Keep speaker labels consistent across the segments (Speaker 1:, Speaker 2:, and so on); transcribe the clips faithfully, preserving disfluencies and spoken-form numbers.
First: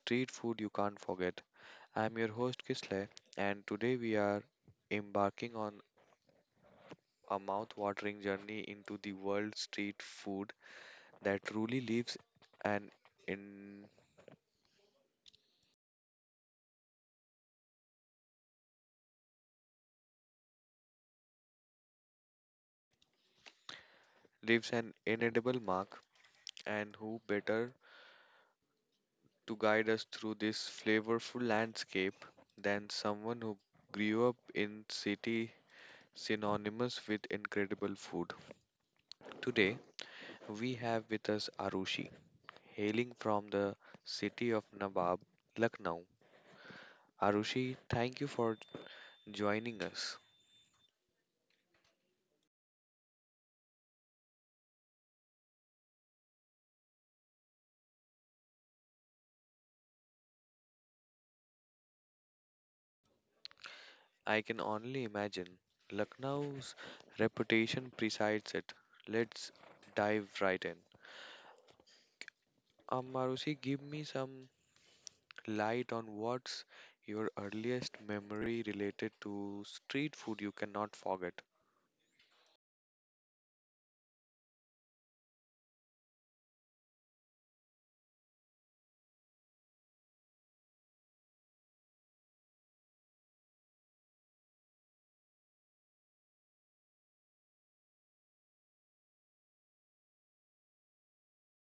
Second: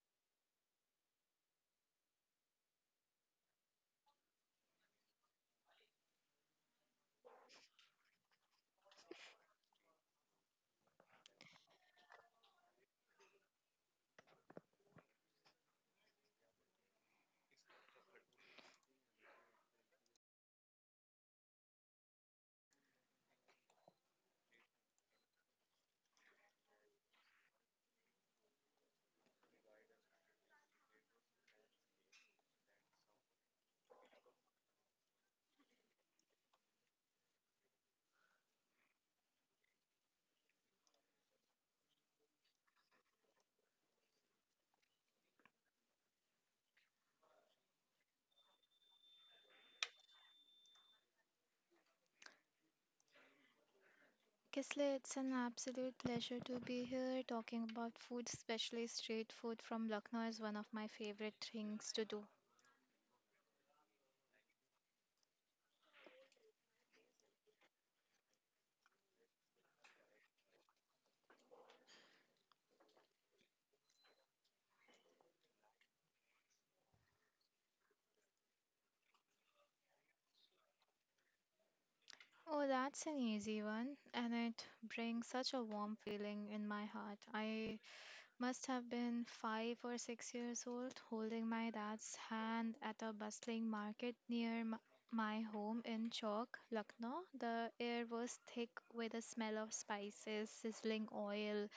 Speaker 1: Street Food You Can't Forget. I'm your host Kisle, and today we are embarking on a mouth watering journey into the world street food that truly leaves an in leaves an inedible mark, and who better to guide us through this flavorful landscape than someone who grew up in city synonymous with incredible food. Today we have with us Arushi hailing from the city of Nawab, Lucknow. Arushi, thank you for joining us.
Speaker 2: Kisle, it's an absolute pleasure to be here talking about food, especially street food from Lucknow is one of my favorite things to do.
Speaker 1: I can only imagine Lucknow's reputation presides it. Let's dive right in. Um, Arushi, give me some light on what's your earliest memory related to street food you cannot forget.
Speaker 2: Oh, that's an easy one, and it brings such a warm feeling in my heart. I must have been five or six years old, holding my dad's hand at a bustling market near m- my home in Chowk, Lucknow. The air was thick with the smell of spices, sizzling oil,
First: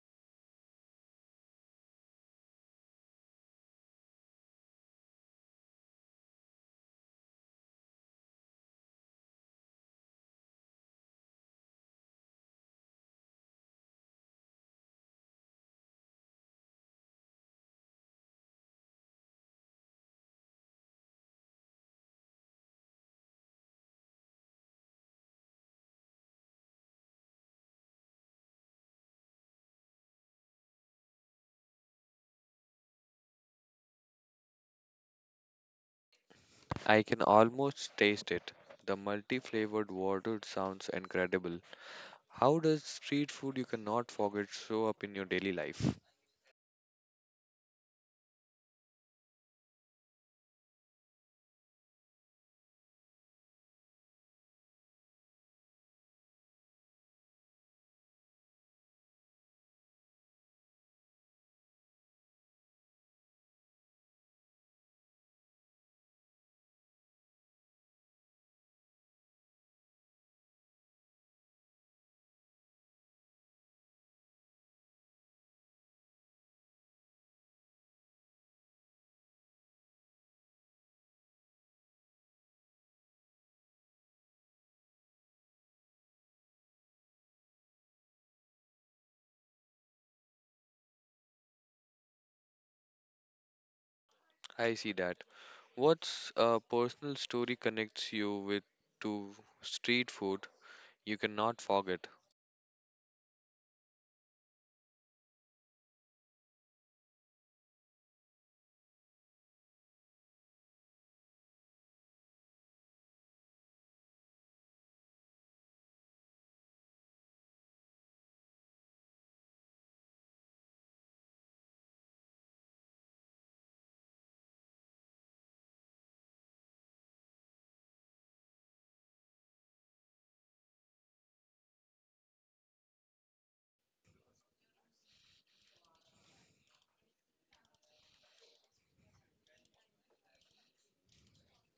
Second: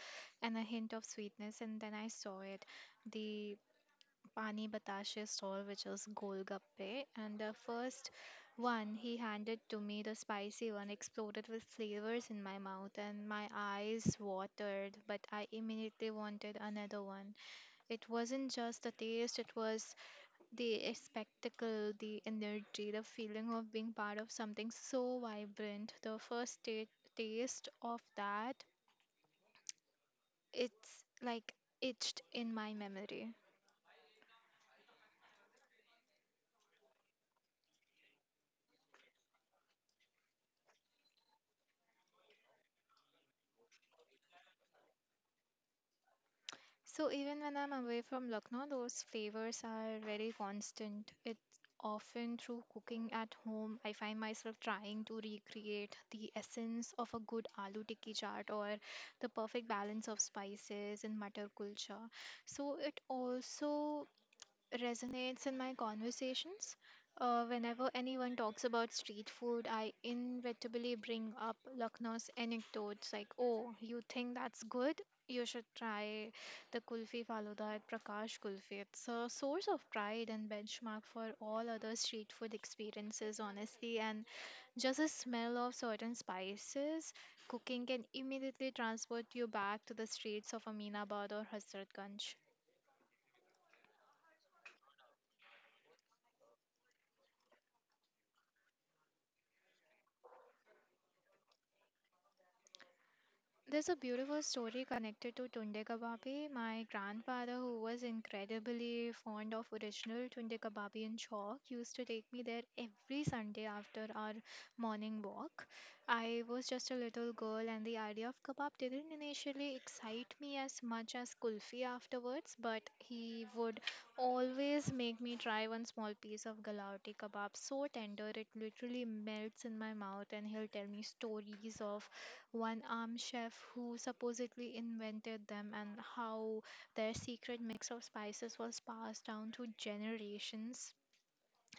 Speaker 2: and a hint of sweetness, and then I saw it. The Pani Batashi stall, which is Golgappe. And the first one he handed to me, the spicy one, exploded with flavors in my mouth, and my eyes watered. But I immediately wanted another one. It wasn't just the taste, it was the spectacle, the energy, the feeling of being part of something so vibrant. The first ta- taste of that, it's like itched in my memory.
Speaker 1: I can almost taste it. The multi flavored water sounds incredible. How does street food you cannot forget show up in your daily life?
Speaker 2: So even when I'm away from Lucknow, those flavors are very constant. It's often through cooking at home, I find myself trying to recreate the essence of a good aloo tikki chaat or the perfect balance of spices in matar kulcha. So it also resonates in my conversations. Uh, whenever anyone talks about street food, I inevitably bring up Lucknow's anecdotes like, oh, you think that's good? You should try the Kulfi Faluda at Prakash Kulfi. It's a source of pride and benchmark for all other street food experiences, honestly. And just the smell of certain spices cooking can immediately transport you back to the streets of Aminabad or Hazratganj.
Speaker 1: I see that. What's a personal story connects you with to street food you cannot forget?
Speaker 2: There's a beautiful story connected to tunde kababi. My grandfather, who was incredibly fond of original tunde kababi in chalk, used to take me there every Sunday after our morning walk. I was just a little girl, and the idea of kebab didn't initially excite me as much as kulfi afterwards, but he would always make me try one small piece of galauti kebab so tender it literally melts in my mouth, and he'll tell me stories of one arm chef who supposedly invented them, and how their secret mix of spices was passed down through generations.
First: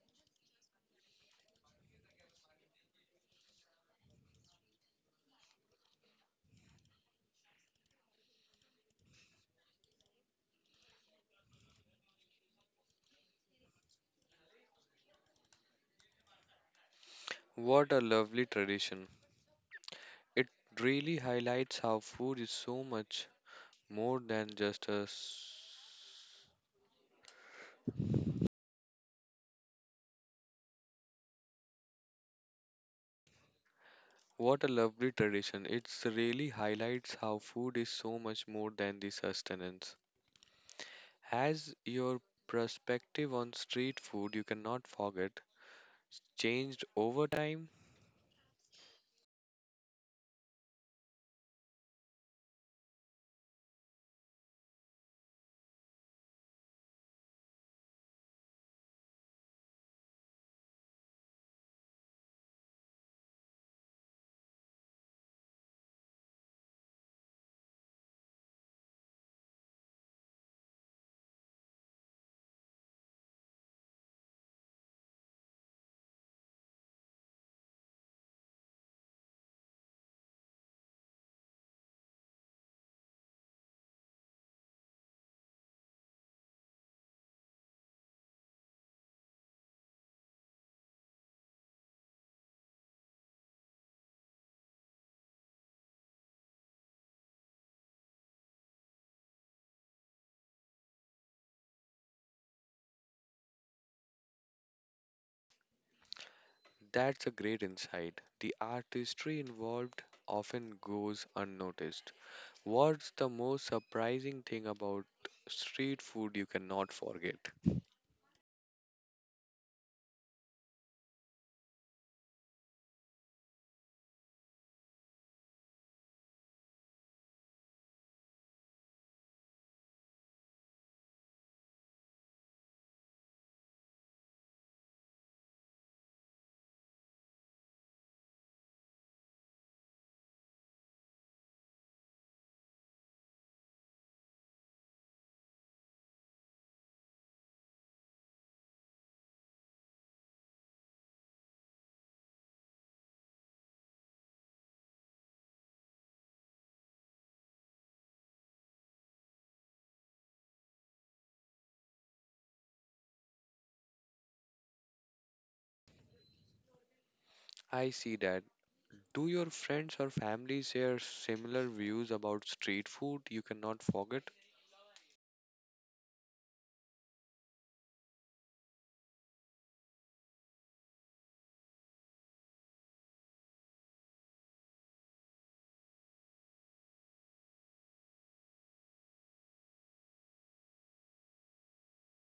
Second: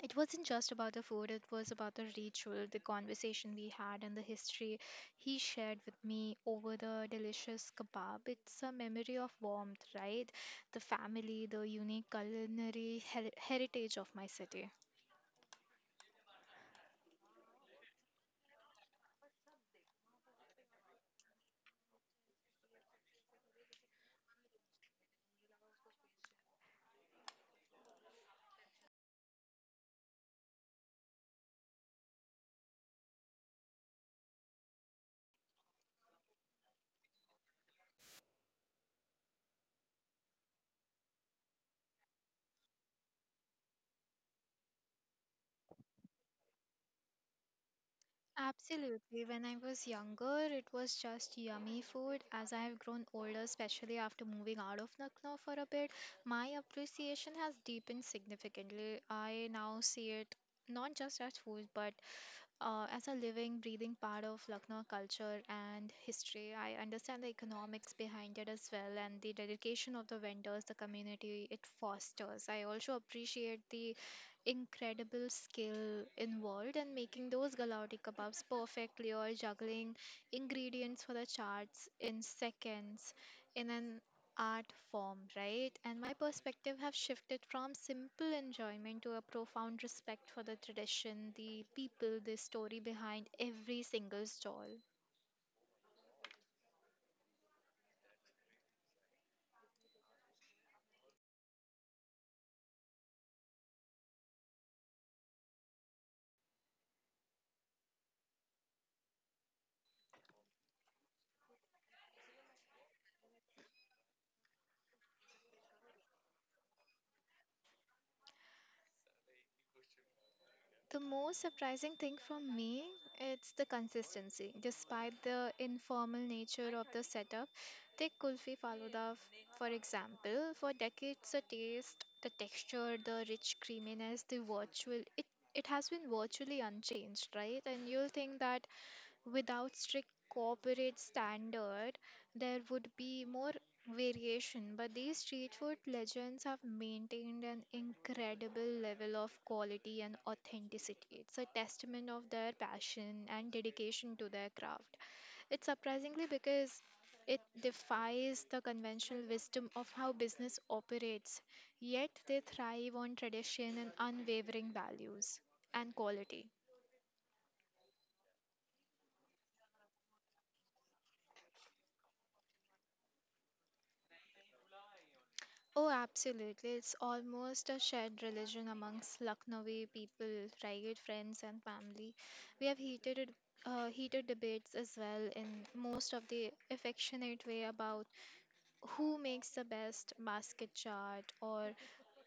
Speaker 2: It wasn't just about the food, it was about the ritual, the conversation we had, and the history he shared with me over the delicious kebab. It's a memory of warmth, right? The family, the unique culinary her- heritage of my city.
Speaker 1: What a lovely tradition. It really highlights how food is so much more than just a s- What a lovely tradition. It really highlights how food is so much more than the sustenance. Has your perspective on street food you cannot forget changed over time?
Speaker 2: Absolutely. When I was younger, it was just yummy food. As I have grown older, especially after moving out of Lucknow for a bit, my appreciation has deepened significantly. I now see it not just as food, but uh, as a living, breathing part of Lucknow culture and history. I understand the economics behind it as well and the dedication of the vendors, the community it fosters. I also appreciate the incredible skill involved in making those gulauti kebabs perfectly or juggling ingredients for the charts in seconds in an art form, right? And my perspective have shifted from simple enjoyment to a profound respect for the tradition, the people, the story behind every single stall.
Speaker 1: That's a great insight. The artistry involved often goes unnoticed. What's the most surprising thing about street food you cannot forget?
Speaker 2: The most surprising thing for me it's the consistency. Despite the informal nature of the setup, take kulfi faluda f- for example. For decades, the taste, the texture, the rich creaminess, the virtual it it has been virtually unchanged, right? And you'll think that without strict corporate standard, there would be more variation, but these street food legends have maintained an incredible level of quality and authenticity. It's a testament of their passion and dedication to their craft. It's surprisingly because it defies the conventional wisdom of how business operates, yet they thrive on tradition and unwavering values and quality.
Speaker 1: I see that. Do your friends or family share similar views about street food you cannot forget?
Speaker 2: Oh, absolutely. It's almost a shared religion amongst Lucknowi people, right? Friends and family. We have heated uh, heated debates as well in most of the affectionate way about who makes the best basket chart or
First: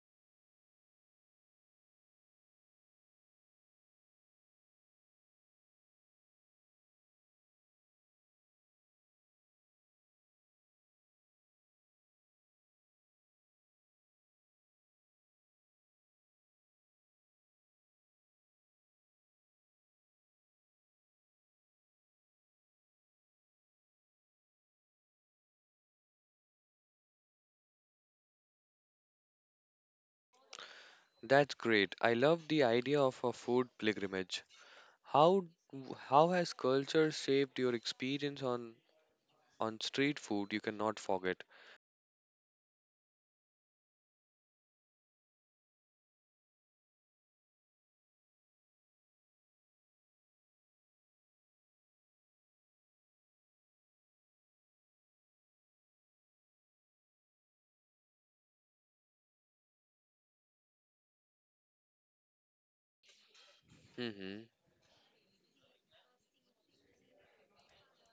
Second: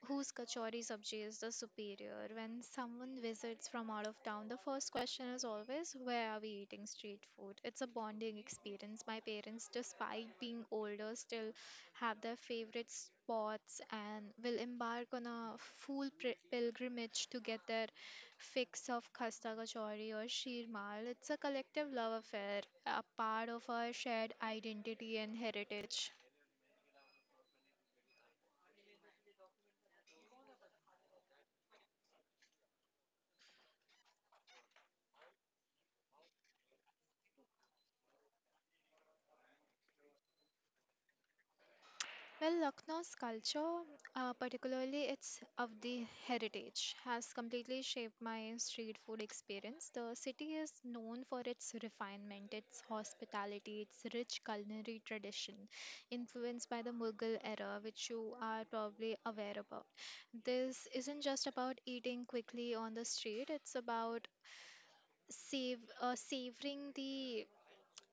Speaker 2: whose kachori sabji is the superior? When someone visits from out of town, the first question is always, where are we eating street food? It's a bonding experience. My parents, despite being older, still have their favorite spots and will embark on a full pri- pilgrimage to get their fix of khasta kachori or sheermal. It's a collective love affair, a part of our shared identity and heritage.
Speaker 1: That's great. I love the idea of a food pilgrimage. How how has culture shaped your experience on on street food you cannot forget?
Speaker 2: Well, Lucknow's culture, uh, particularly its of the heritage, has completely shaped my street food experience. The city is known for its refinement, its hospitality, its rich culinary tradition, influenced by the Mughal era, which you are probably aware about. This isn't just about eating quickly on the street, it's about
Speaker 1: Hmm.
Speaker 2: save, uh, savoring the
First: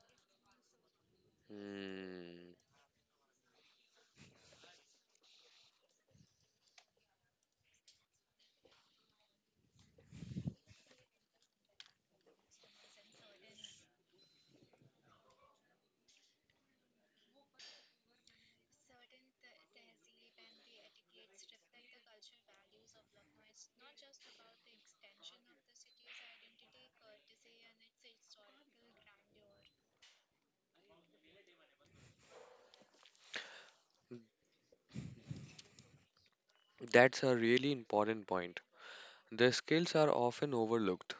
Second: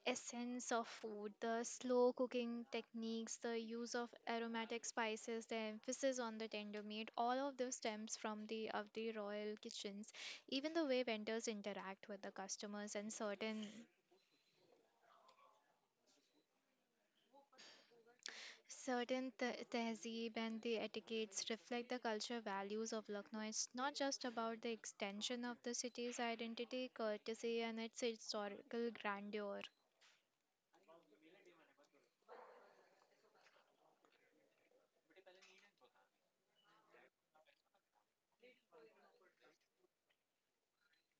Speaker 2: essence of food, the slow
Speaker 1: Hmm,
Speaker 2: cooking techniques, the use of aromatic spices, the emphasis on the tender meat, all of this stems from the of the royal kitchens. Even the way vendors interact with the customers and certain certain te- tehzeeb and the etiquettes reflect the culture values of Lucknow. It's not just about the extension of the city's identity, courtesy, and its historical grandeur.
Speaker 1: that's a really important point. The skills are often overlooked.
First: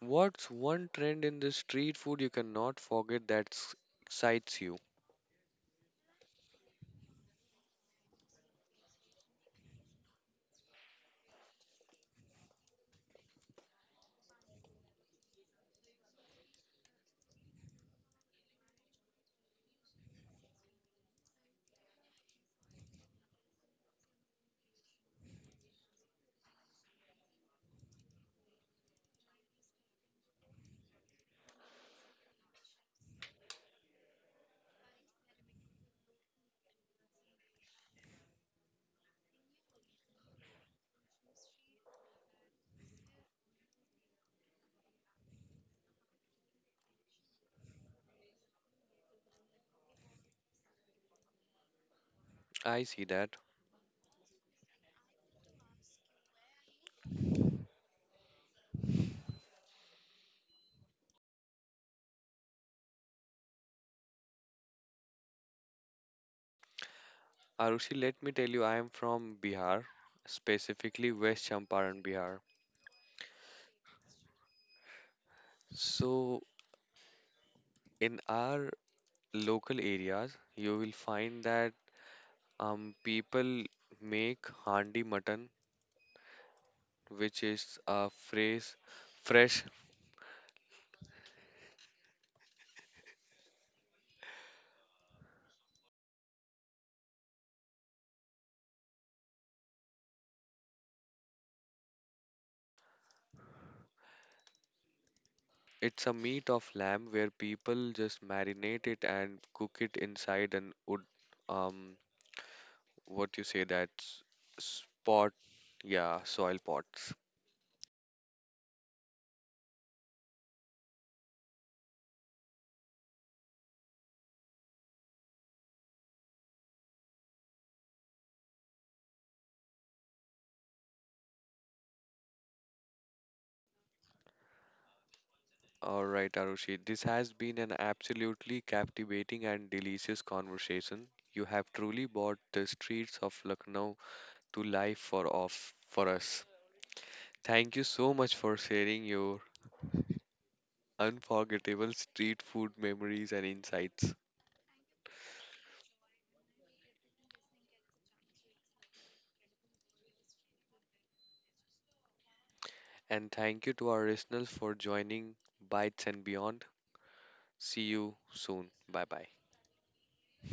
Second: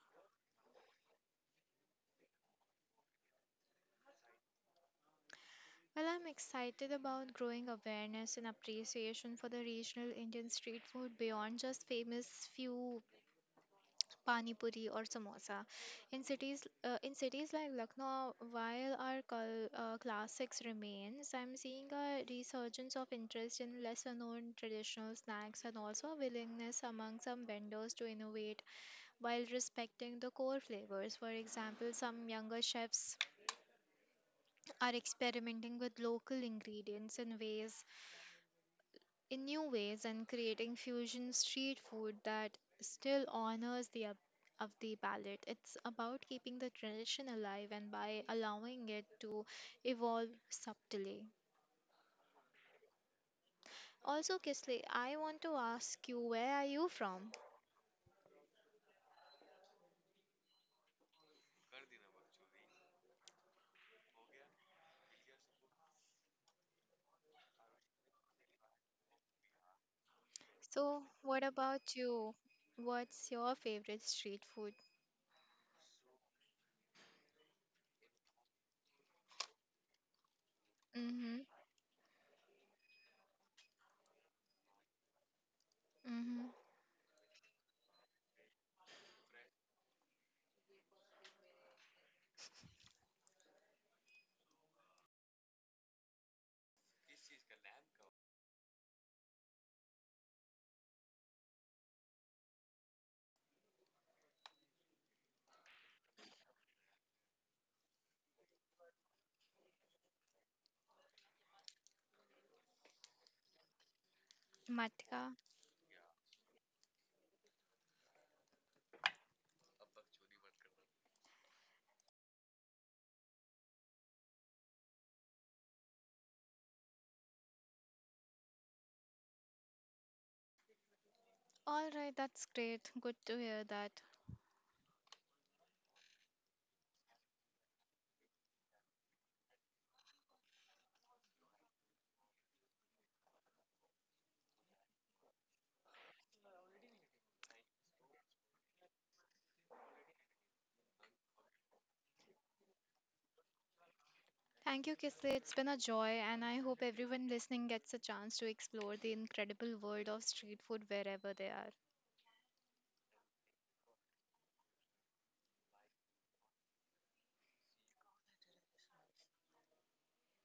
Speaker 1: What's one trend in the street food you cannot forget that s- excites you?
Speaker 2: Well, I'm excited about growing awareness and appreciation for the regional Indian street food beyond just famous few pani puri or samosa. In cities, uh, in cities like Lucknow, while our cul- uh, classics remains, I'm seeing a resurgence of interest in lesser-known traditional snacks and also a willingness among some vendors to innovate while respecting the core flavors. For example, some younger chefs are experimenting with local ingredients in ways in new ways and creating fusion street food that still honors the up- of the palate. It's about keeping the tradition alive and by allowing it to evolve subtly.
Speaker 1: I see that.
Speaker 2: Also, Kisley, I want to ask you, where are you from?
Speaker 1: Arushi, let me tell you, I am from Bihar,
Speaker 2: So,
Speaker 1: specifically
Speaker 2: what
Speaker 1: West
Speaker 2: about
Speaker 1: Champaran,
Speaker 2: you?
Speaker 1: Bihar.
Speaker 2: What's your favorite street food?
Speaker 1: So, in our local areas, you will
Speaker 2: Mm-hmm.
Speaker 1: find that um, people make handi mutton,
Speaker 2: Mm-hmm.
Speaker 1: which is a fresh, fresh It's a meat of lamb where people just marinate it and cook it inside an wood, um, what you say that s-
Speaker 2: Matka.
Speaker 1: spot, yeah, soil pots.
Speaker 2: All right, that's great. Good to hear that.
Speaker 1: All right, Arushi, this has been an absolutely captivating and delicious conversation. You have truly brought the streets of Lucknow to life for off for us. Thank you so much for sharing your unforgettable street food memories and insights.
Speaker 2: Thank you, Kisle. It's been a joy, and I hope everyone listening gets a chance to explore the incredible world of street food wherever they are.
Speaker 1: And thank you to our listeners for joining Bites and Beyond. See you soon. Bye bye.